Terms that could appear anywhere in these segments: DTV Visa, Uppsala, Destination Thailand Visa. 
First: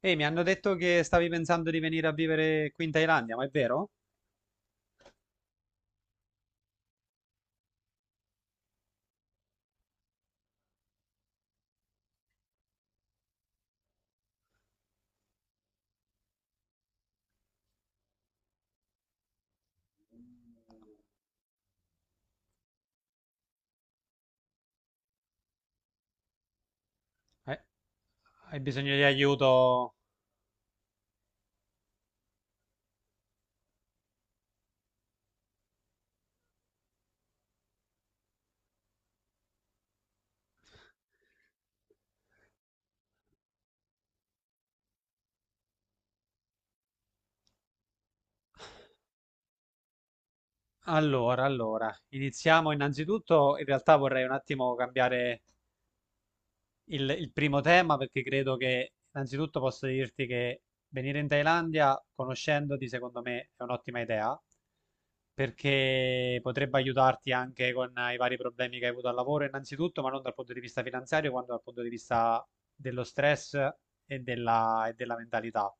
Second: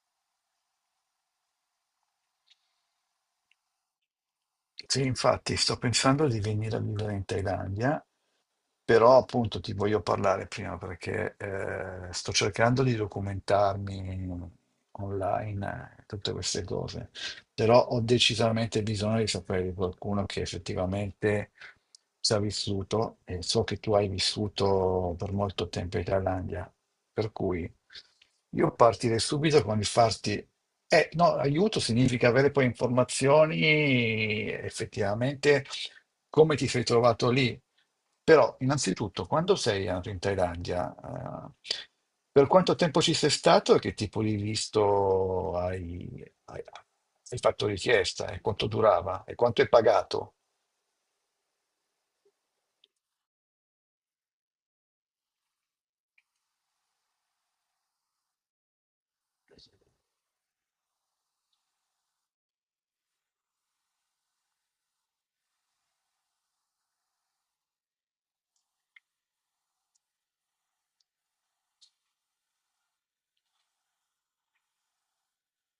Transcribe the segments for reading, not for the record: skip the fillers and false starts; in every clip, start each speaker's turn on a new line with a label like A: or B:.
A: Ehi, mi hanno detto che stavi pensando di venire a vivere qui in Thailandia, ma è vero?
B: Sì, infatti sto pensando di venire a vivere in Thailandia, però appunto ti voglio parlare prima perché sto cercando di documentarmi online, tutte queste cose, però ho decisamente bisogno di sapere di qualcuno che effettivamente ci ha vissuto e so che tu hai vissuto per molto tempo in Thailandia, per
A: Eh,
B: cui
A: Hai
B: io
A: bisogno di
B: partirei
A: aiuto?
B: subito con il farti no, aiuto significa avere poi informazioni effettivamente come ti sei trovato lì. Però, innanzitutto, quando sei andato in Thailandia, per quanto tempo ci sei stato e che tipo di visto hai fatto richiesta e quanto durava e quanto hai pagato?
A: Allora, iniziamo innanzitutto. In realtà vorrei un attimo cambiare il primo tema, perché credo che innanzitutto posso dirti che venire in Thailandia conoscendoti secondo me è un'ottima idea, perché potrebbe aiutarti anche con i vari problemi che hai avuto al lavoro innanzitutto, ma non dal punto di vista finanziario quanto dal punto di vista dello stress e della mentalità,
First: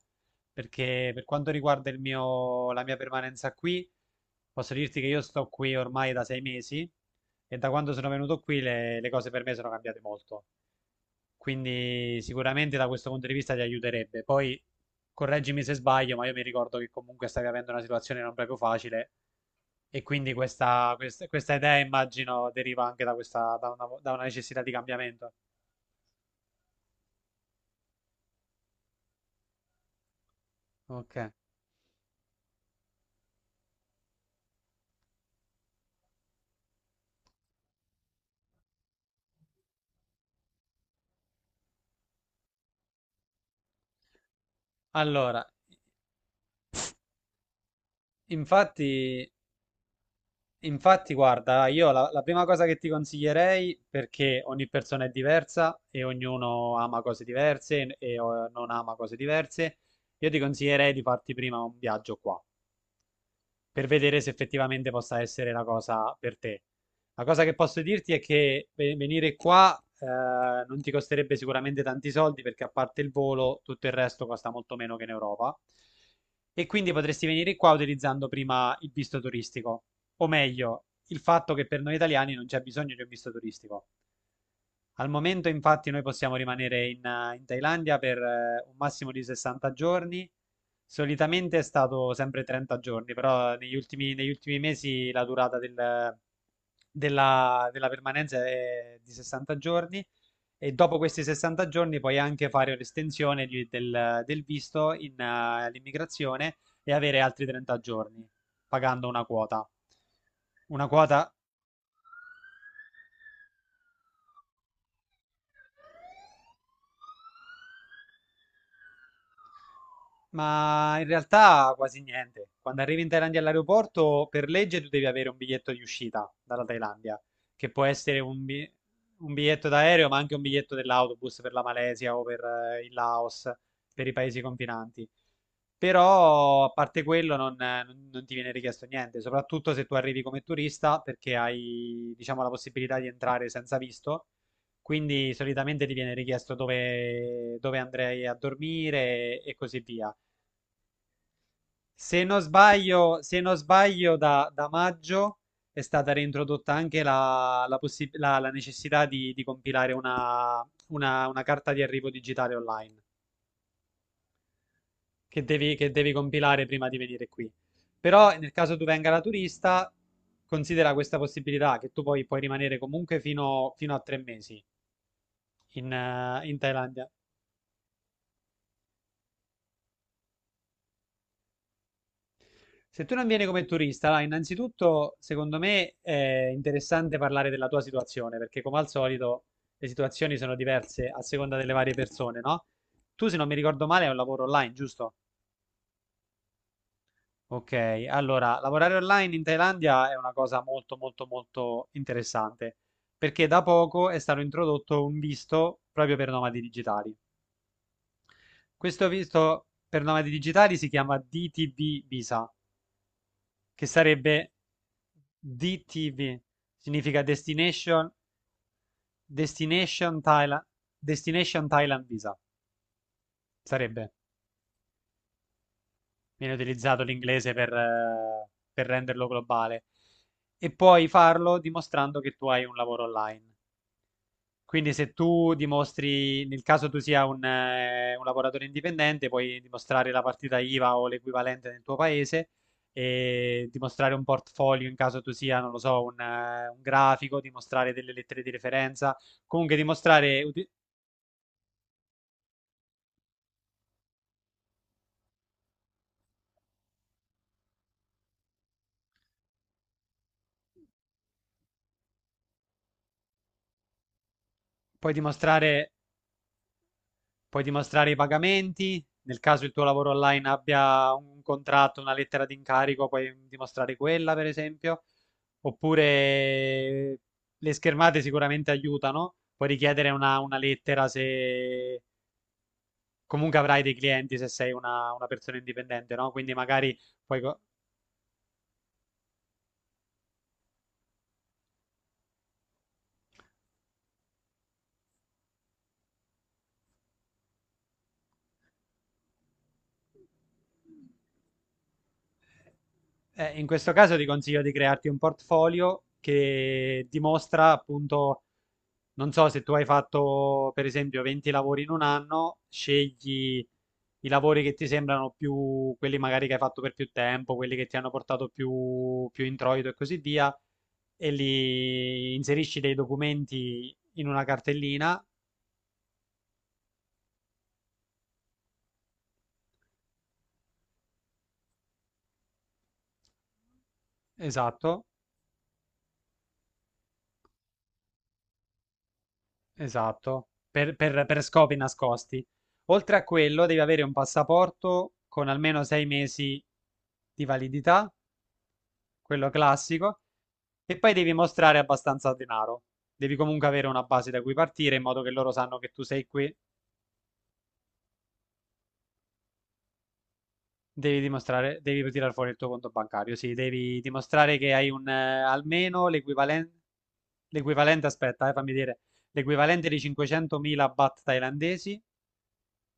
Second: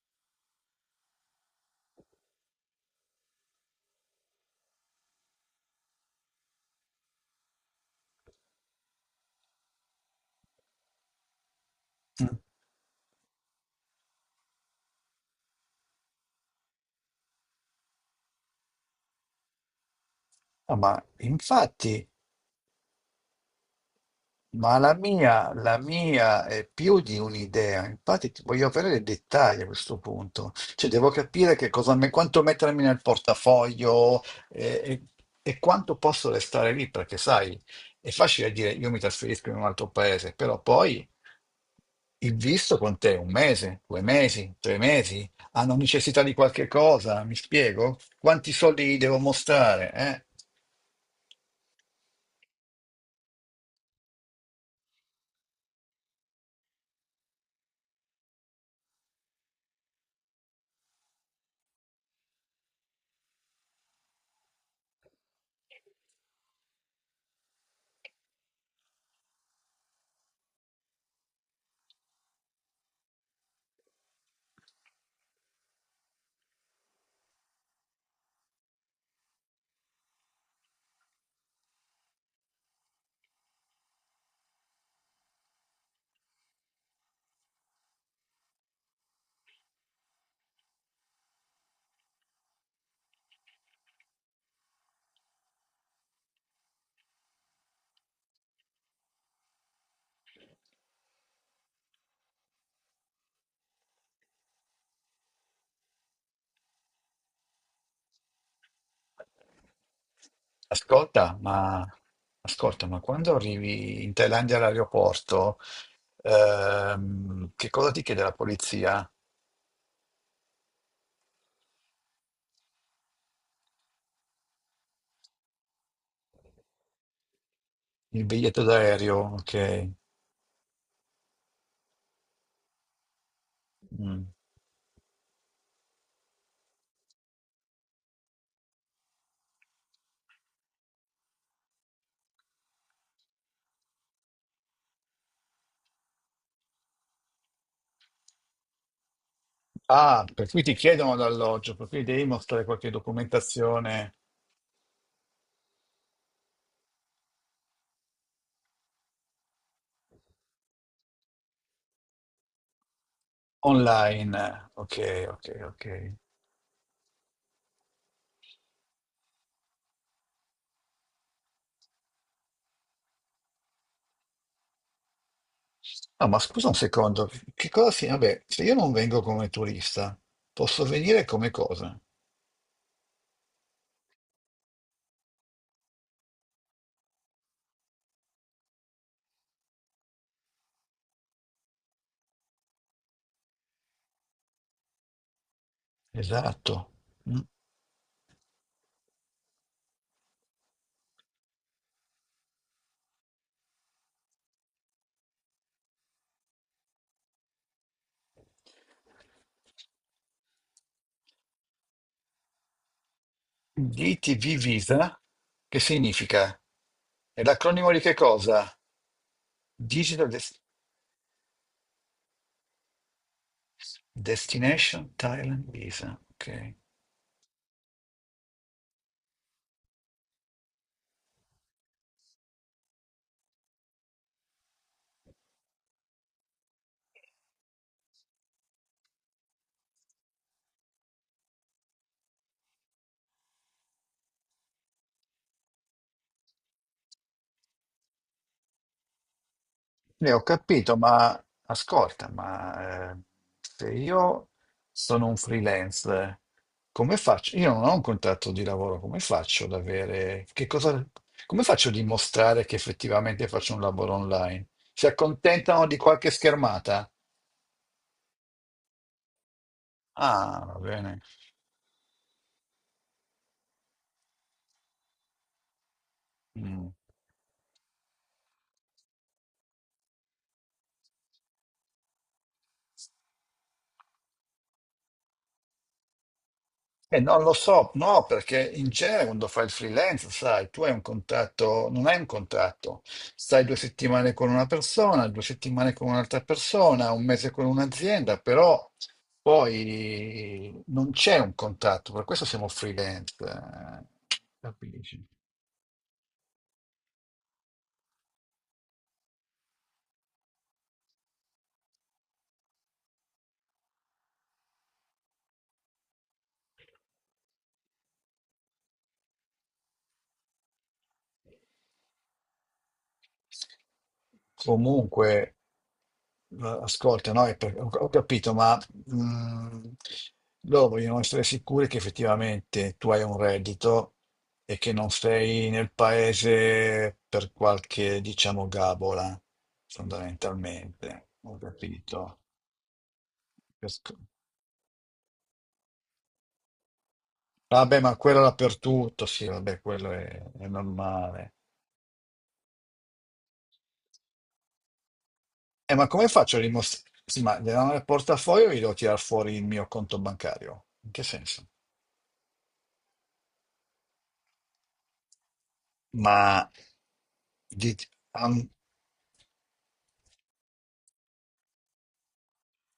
A: perché per quanto riguarda la mia permanenza qui posso dirti che io sto qui ormai da 6 mesi, e da quando sono venuto qui le cose per me sono cambiate molto, quindi
B: Mm.
A: sicuramente da questo punto di vista ti aiuterebbe. Poi correggimi se sbaglio, ma io mi ricordo che comunque stavi avendo una situazione non proprio facile, e quindi
B: Ah, ma
A: questa idea
B: infatti.
A: immagino deriva anche da una necessità di
B: Ma la
A: cambiamento.
B: mia, la mia è più di un'idea, infatti ti voglio avere dei dettagli a questo punto, cioè devo
A: Ok.
B: capire che cosa, quanto mettermi nel portafoglio eh, e, e quanto posso restare lì, perché sai, è facile dire io mi trasferisco in un altro paese, però poi il visto con te un mese, 2 mesi, 3 mesi,
A: Allora,
B: hanno necessità di qualche cosa, mi spiego? Quanti soldi gli devo
A: infatti,
B: mostrare? Eh?
A: infatti guarda, io la prima cosa che ti consiglierei, perché ogni persona è diversa e ognuno ama cose diverse non ama cose diverse, io ti consiglierei di farti prima un viaggio qua per vedere se effettivamente possa essere la cosa per te. La cosa che posso dirti è che venire qua non ti costerebbe sicuramente tanti soldi, perché a parte il volo tutto il resto costa molto meno che in Europa, e quindi potresti venire qua utilizzando prima il visto turistico, o meglio, il fatto che per noi italiani non c'è bisogno di un visto turistico. Al momento, infatti, noi possiamo rimanere in Thailandia per un massimo di 60 giorni. Solitamente è stato sempre 30 giorni, però negli ultimi mesi la durata della permanenza è di 60 giorni, e dopo questi 60 giorni puoi anche fare un'estensione del visto all'immigrazione e avere altri 30 giorni pagando una quota. Una quota.
B: Ascolta, ma, ascolta, ma quando arrivi in Thailandia all'aeroporto, che cosa ti chiede la polizia?
A: Ma in realtà quasi niente. Quando arrivi in Thailandia all'aeroporto, per legge tu devi avere un biglietto di uscita dalla Thailandia, che può essere
B: Il
A: un,
B: biglietto
A: bi- un
B: d'aereo, ok.
A: biglietto d'aereo, ma anche un biglietto dell'autobus per la Malesia o per il Laos, per i
B: Mm.
A: paesi confinanti. Però, a parte quello, non ti viene richiesto niente, soprattutto se tu arrivi come turista, perché hai, diciamo, la possibilità di entrare senza visto. Quindi solitamente ti viene richiesto dove andrei a dormire, e così via.
B: Ah, per cui ti chiedono l'alloggio, per cui
A: Se
B: devi
A: non
B: mostrare qualche
A: sbaglio, se non
B: documentazione
A: sbaglio da maggio è stata reintrodotta anche la necessità di compilare una carta di arrivo digitale online,
B: online. Ok,
A: che
B: ok,
A: devi,
B: ok.
A: che devi compilare prima di venire qui. Però nel caso tu venga da turista, considera questa possibilità che tu poi puoi rimanere comunque fino a 3 mesi in
B: No, ma
A: eh, in
B: scusa un
A: Thailandia.
B: secondo, che cosa si? Vabbè, se io non vengo come turista, posso venire come cosa?
A: Se tu non vieni come turista, là, innanzitutto, secondo me è interessante parlare della tua situazione, perché come al solito le situazioni sono diverse a seconda delle varie persone, no? Tu, se non mi ricordo male, hai un lavoro online, giusto?
B: Esatto. Mm.
A: Ok, allora, lavorare online in Thailandia è una cosa molto, molto, molto interessante, perché da poco è stato introdotto un visto proprio per nomadi digitali. Questo visto per nomadi digitali si chiama DTB Visa, che sarebbe
B: DTV Visa, che
A: DTV,
B: significa?
A: significa
B: È l'acronimo di
A: Destination,
B: che cosa?
A: Destination
B: Digital Des-
A: Thailand, Destination Thailand Visa, sarebbe,
B: Destination Thailand Visa.
A: viene
B: Ok.
A: utilizzato l'inglese per renderlo globale, e puoi farlo dimostrando che tu hai un lavoro online. Quindi se tu dimostri, nel caso tu sia un lavoratore indipendente, puoi dimostrare la partita IVA o l'equivalente nel tuo paese, e dimostrare un portfolio in caso tu sia, non lo so, un grafico, dimostrare delle lettere di referenza, comunque
B: Ne
A: dimostrare,
B: ho capito, ma ascolta, ma se io sono un freelance, come faccio? Io non ho un contratto di lavoro, come faccio ad avere? Che cosa? Come faccio a dimostrare che effettivamente faccio un lavoro online? Si
A: puoi
B: accontentano
A: dimostrare
B: di qualche schermata?
A: puoi dimostrare i pagamenti. Nel caso il tuo lavoro online
B: Ah, va
A: abbia
B: bene.
A: un contratto, una lettera di incarico, puoi dimostrare quella, per esempio.
B: Mm.
A: Oppure le schermate sicuramente aiutano, puoi richiedere una lettera se comunque avrai dei clienti, se sei una persona indipendente, no? Quindi magari puoi
B: Non lo
A: co-
B: so, no, perché in genere quando fai il freelance, sai, tu hai un contratto, non hai un contratto, stai 2 settimane con una persona, 2 settimane con un'altra persona, un mese con un'azienda, però poi non c'è un contratto, per questo siamo freelance,
A: In questo caso ti consiglio di crearti un
B: capisci?
A: portfolio che dimostra appunto, non so se tu hai fatto per esempio 20 lavori in un anno, scegli i lavori che ti sembrano più, quelli magari che hai fatto per più tempo, quelli che ti hanno portato più introito e così via, e li inserisci dei documenti in una cartellina.
B: Comunque, ascolta, no? Ho capito, ma mm, loro vogliono essere sicuri che effettivamente tu hai un reddito e che
A: Esatto.
B: non sei nel paese per qualche, diciamo, gabola,
A: Esatto, per, per-
B: fondamentalmente.
A: per
B: Ho
A: scopi
B: capito.
A: nascosti. Oltre a quello, devi avere un
B: Pesco-
A: passaporto con almeno 6 mesi di
B: Vabbè,
A: validità,
B: ma quello dappertutto, sì,
A: quello
B: vabbè, quello
A: classico,
B: è
A: e poi devi
B: normale.
A: mostrare abbastanza denaro. Devi comunque avere una base da cui partire, in modo che loro sanno che tu
B: Ma
A: sei
B: come
A: qui.
B: faccio a dimostrare? Sì, ma nel portafoglio io devo tirare fuori il mio conto bancario. In
A: Devi
B: che senso?
A: dimostrare, devi tirare fuori il tuo conto bancario, sì, devi dimostrare che hai almeno
B: Ma
A: l'equivalente,
B: di,
A: l'equivalente, aspetta,
B: am-
A: fammi dire, l'equivalente di 500.000 baht thailandesi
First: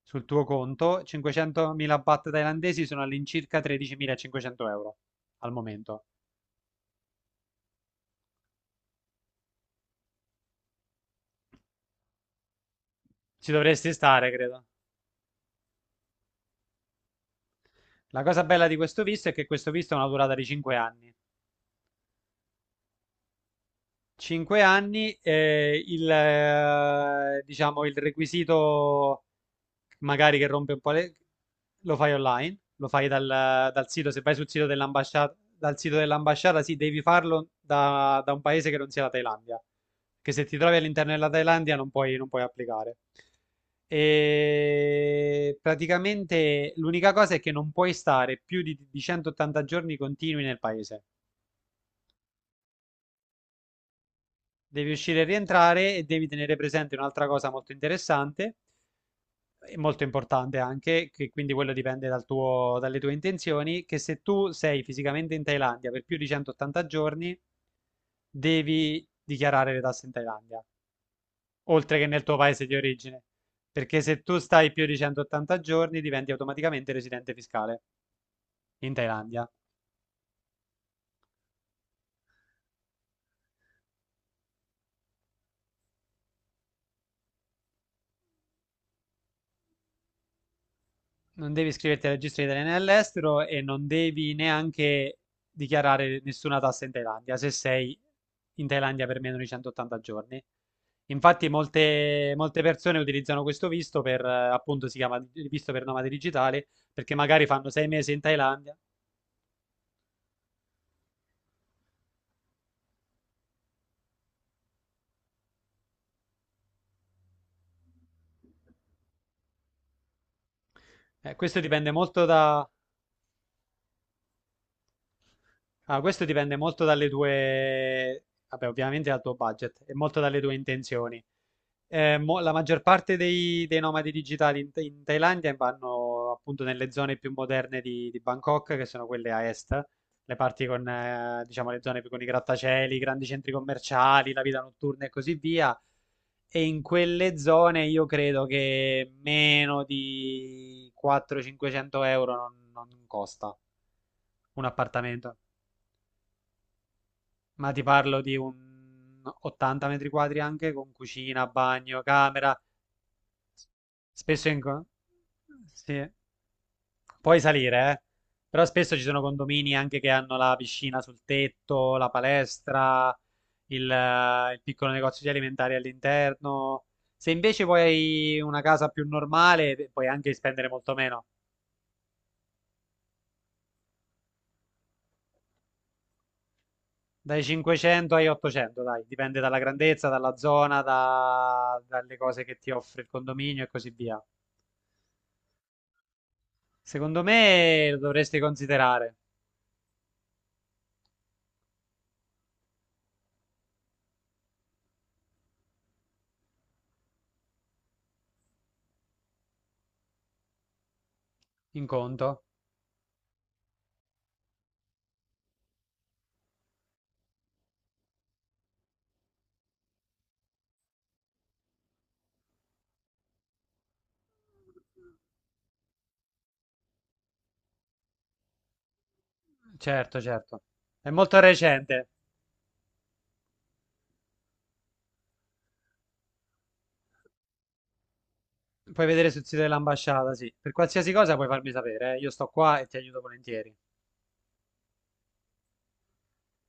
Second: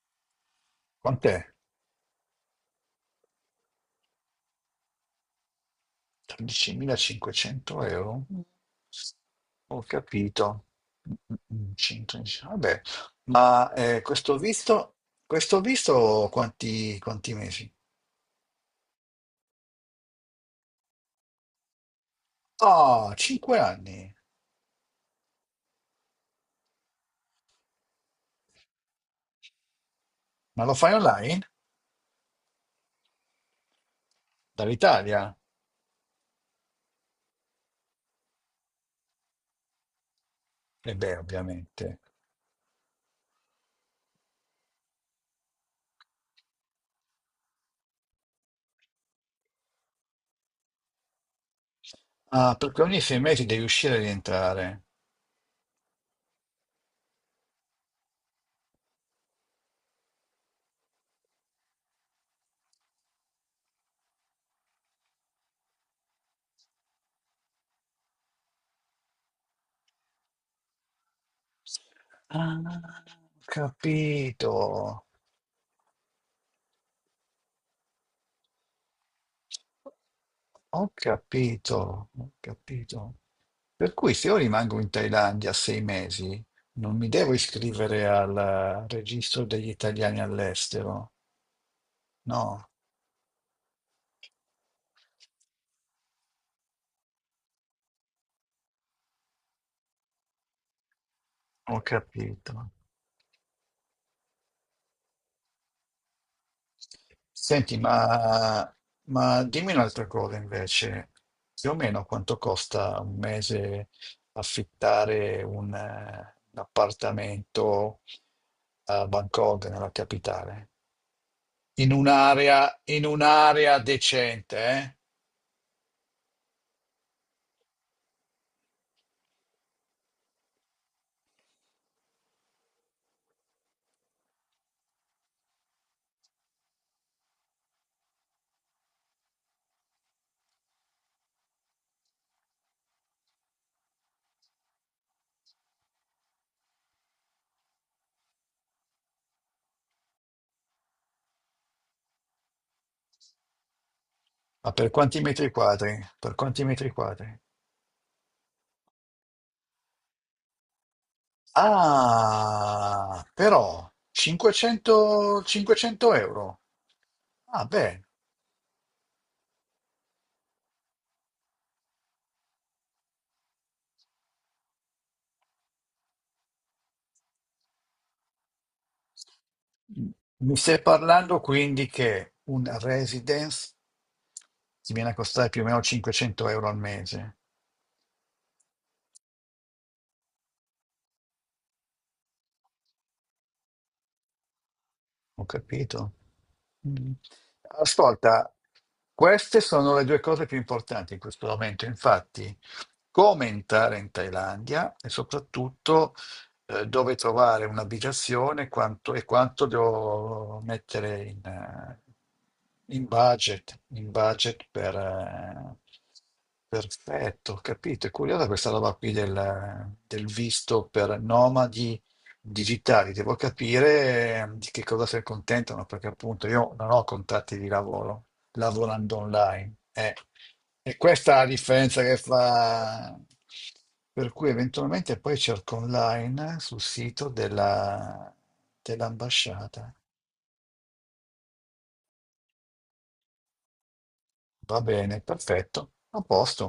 A: sul tuo conto.
B: quant'è?
A: 500.000 baht thailandesi sono all'incirca 13.500 euro al momento.
B: 13.500 euro? Mm. Ho capito. 110. Vabbè,
A: Ci
B: ma
A: dovresti stare,
B: questo
A: credo.
B: visto, questo visto quanti mesi?
A: La cosa bella di questo visto è che questo visto ha una durata di 5 anni.
B: Oh, 5 anni.
A: 5 anni. Diciamo, il requisito magari che
B: Ma
A: rompe
B: lo
A: un po'
B: fai
A: le.
B: online?
A: Lo fai online, lo fai dal sito, se vai sul sito dell'ambasciata,
B: Dall'Italia?
A: dal sito dell'ambasciata, sì, devi farlo da un paese che non sia la Thailandia, che se ti trovi
B: E
A: all'interno
B: beh,
A: della Thailandia
B: ovviamente.
A: non puoi applicare. E praticamente l'unica cosa è che non puoi stare più di 180 giorni continui nel paese.
B: Ah, perché ogni 6 mesi devi uscire e rientrare.
A: Devi uscire e rientrare, e devi tenere presente un'altra cosa molto interessante e molto importante anche, che quindi quello dipende dalle tue intenzioni, che se tu sei fisicamente in Thailandia per più di 180 giorni, devi dichiarare le tasse in Thailandia, oltre che nel tuo
B: Ah,
A: paese di origine,
B: ho
A: perché se tu stai più di
B: capito.
A: 180 giorni diventi automaticamente residente fiscale in Thailandia.
B: Ho capito, ho capito. Per cui se io rimango in Thailandia 6 mesi, non mi devo iscrivere al registro degli italiani all'estero.
A: Non devi iscriverti al registro di
B: No,
A: italiani all'estero, e non devi neanche dichiarare nessuna tassa in Thailandia se sei in Thailandia per meno di 180 giorni. Infatti
B: ho
A: molte,
B: capito.
A: molte persone utilizzano questo visto appunto, si chiama visto per nomadi digitali, perché magari fanno
B: Senti,
A: 6 mesi in
B: ma,
A: Thailandia.
B: ma dimmi un'altra cosa invece. Più o meno quanto costa un mese affittare un appartamento a Bangkok, nella capitale?
A: Questo dipende
B: In
A: molto da.
B: un'area, in un'area decente, eh?
A: Ah, questo dipende molto dalle tue, vabbè, ovviamente dal tuo budget e molto dalle tue intenzioni. La maggior parte dei nomadi digitali in Thailandia vanno appunto nelle zone più moderne di Bangkok, che sono quelle a est, le parti con, diciamo, le zone più con i grattacieli, i grandi centri commerciali, la vita notturna e così via. E in quelle zone io credo che meno di 400-500 euro non costa un
B: Ma per quanti
A: appartamento.
B: metri quadri? Per quanti metri quadri?
A: Ma ti parlo di un 80 metri quadri anche con cucina, bagno, camera.
B: Ah, però
A: Spesso in... co-
B: 500,
A: Sì,
B: 500 euro.
A: puoi
B: Ah,
A: salire,
B: beh,
A: eh. Però spesso ci sono condomini anche che hanno la piscina sul tetto, la palestra, il piccolo negozio di alimentari all'interno. Se invece vuoi una casa più normale, beh, puoi anche
B: mi
A: spendere
B: stai
A: molto meno.
B: parlando quindi che un residence ti viene a costare più o meno 500 euro al mese.
A: Dai 500 ai 800, dai, dipende dalla grandezza, dalla zona, dalle cose che ti offre il condominio e così via.
B: Ho capito. Mm.
A: Secondo me lo dovresti
B: Ascolta,
A: considerare
B: queste sono le due cose più importanti in questo momento, infatti, come entrare in Thailandia e soprattutto dove trovare un'abitazione quanto- e quanto devo mettere in,
A: in
B: eh,
A: conto.
B: in budget per. Perfetto, ho capito. È curiosa questa roba qui del visto per nomadi digitali, devo capire di che cosa si accontentano, perché appunto io non ho contratti di lavoro, lavorando online.
A: Certo, certo.
B: E
A: È
B: questa è
A: molto
B: la differenza
A: recente.
B: che fa. Per cui eventualmente poi cerco online sul sito
A: Puoi vedere sul sito
B: dell'ambasciata.
A: dell'ambasciata, sì. Per qualsiasi cosa puoi farmi sapere, eh. Io sto qua e ti aiuto volentieri.
B: Va bene, perfetto, a posto.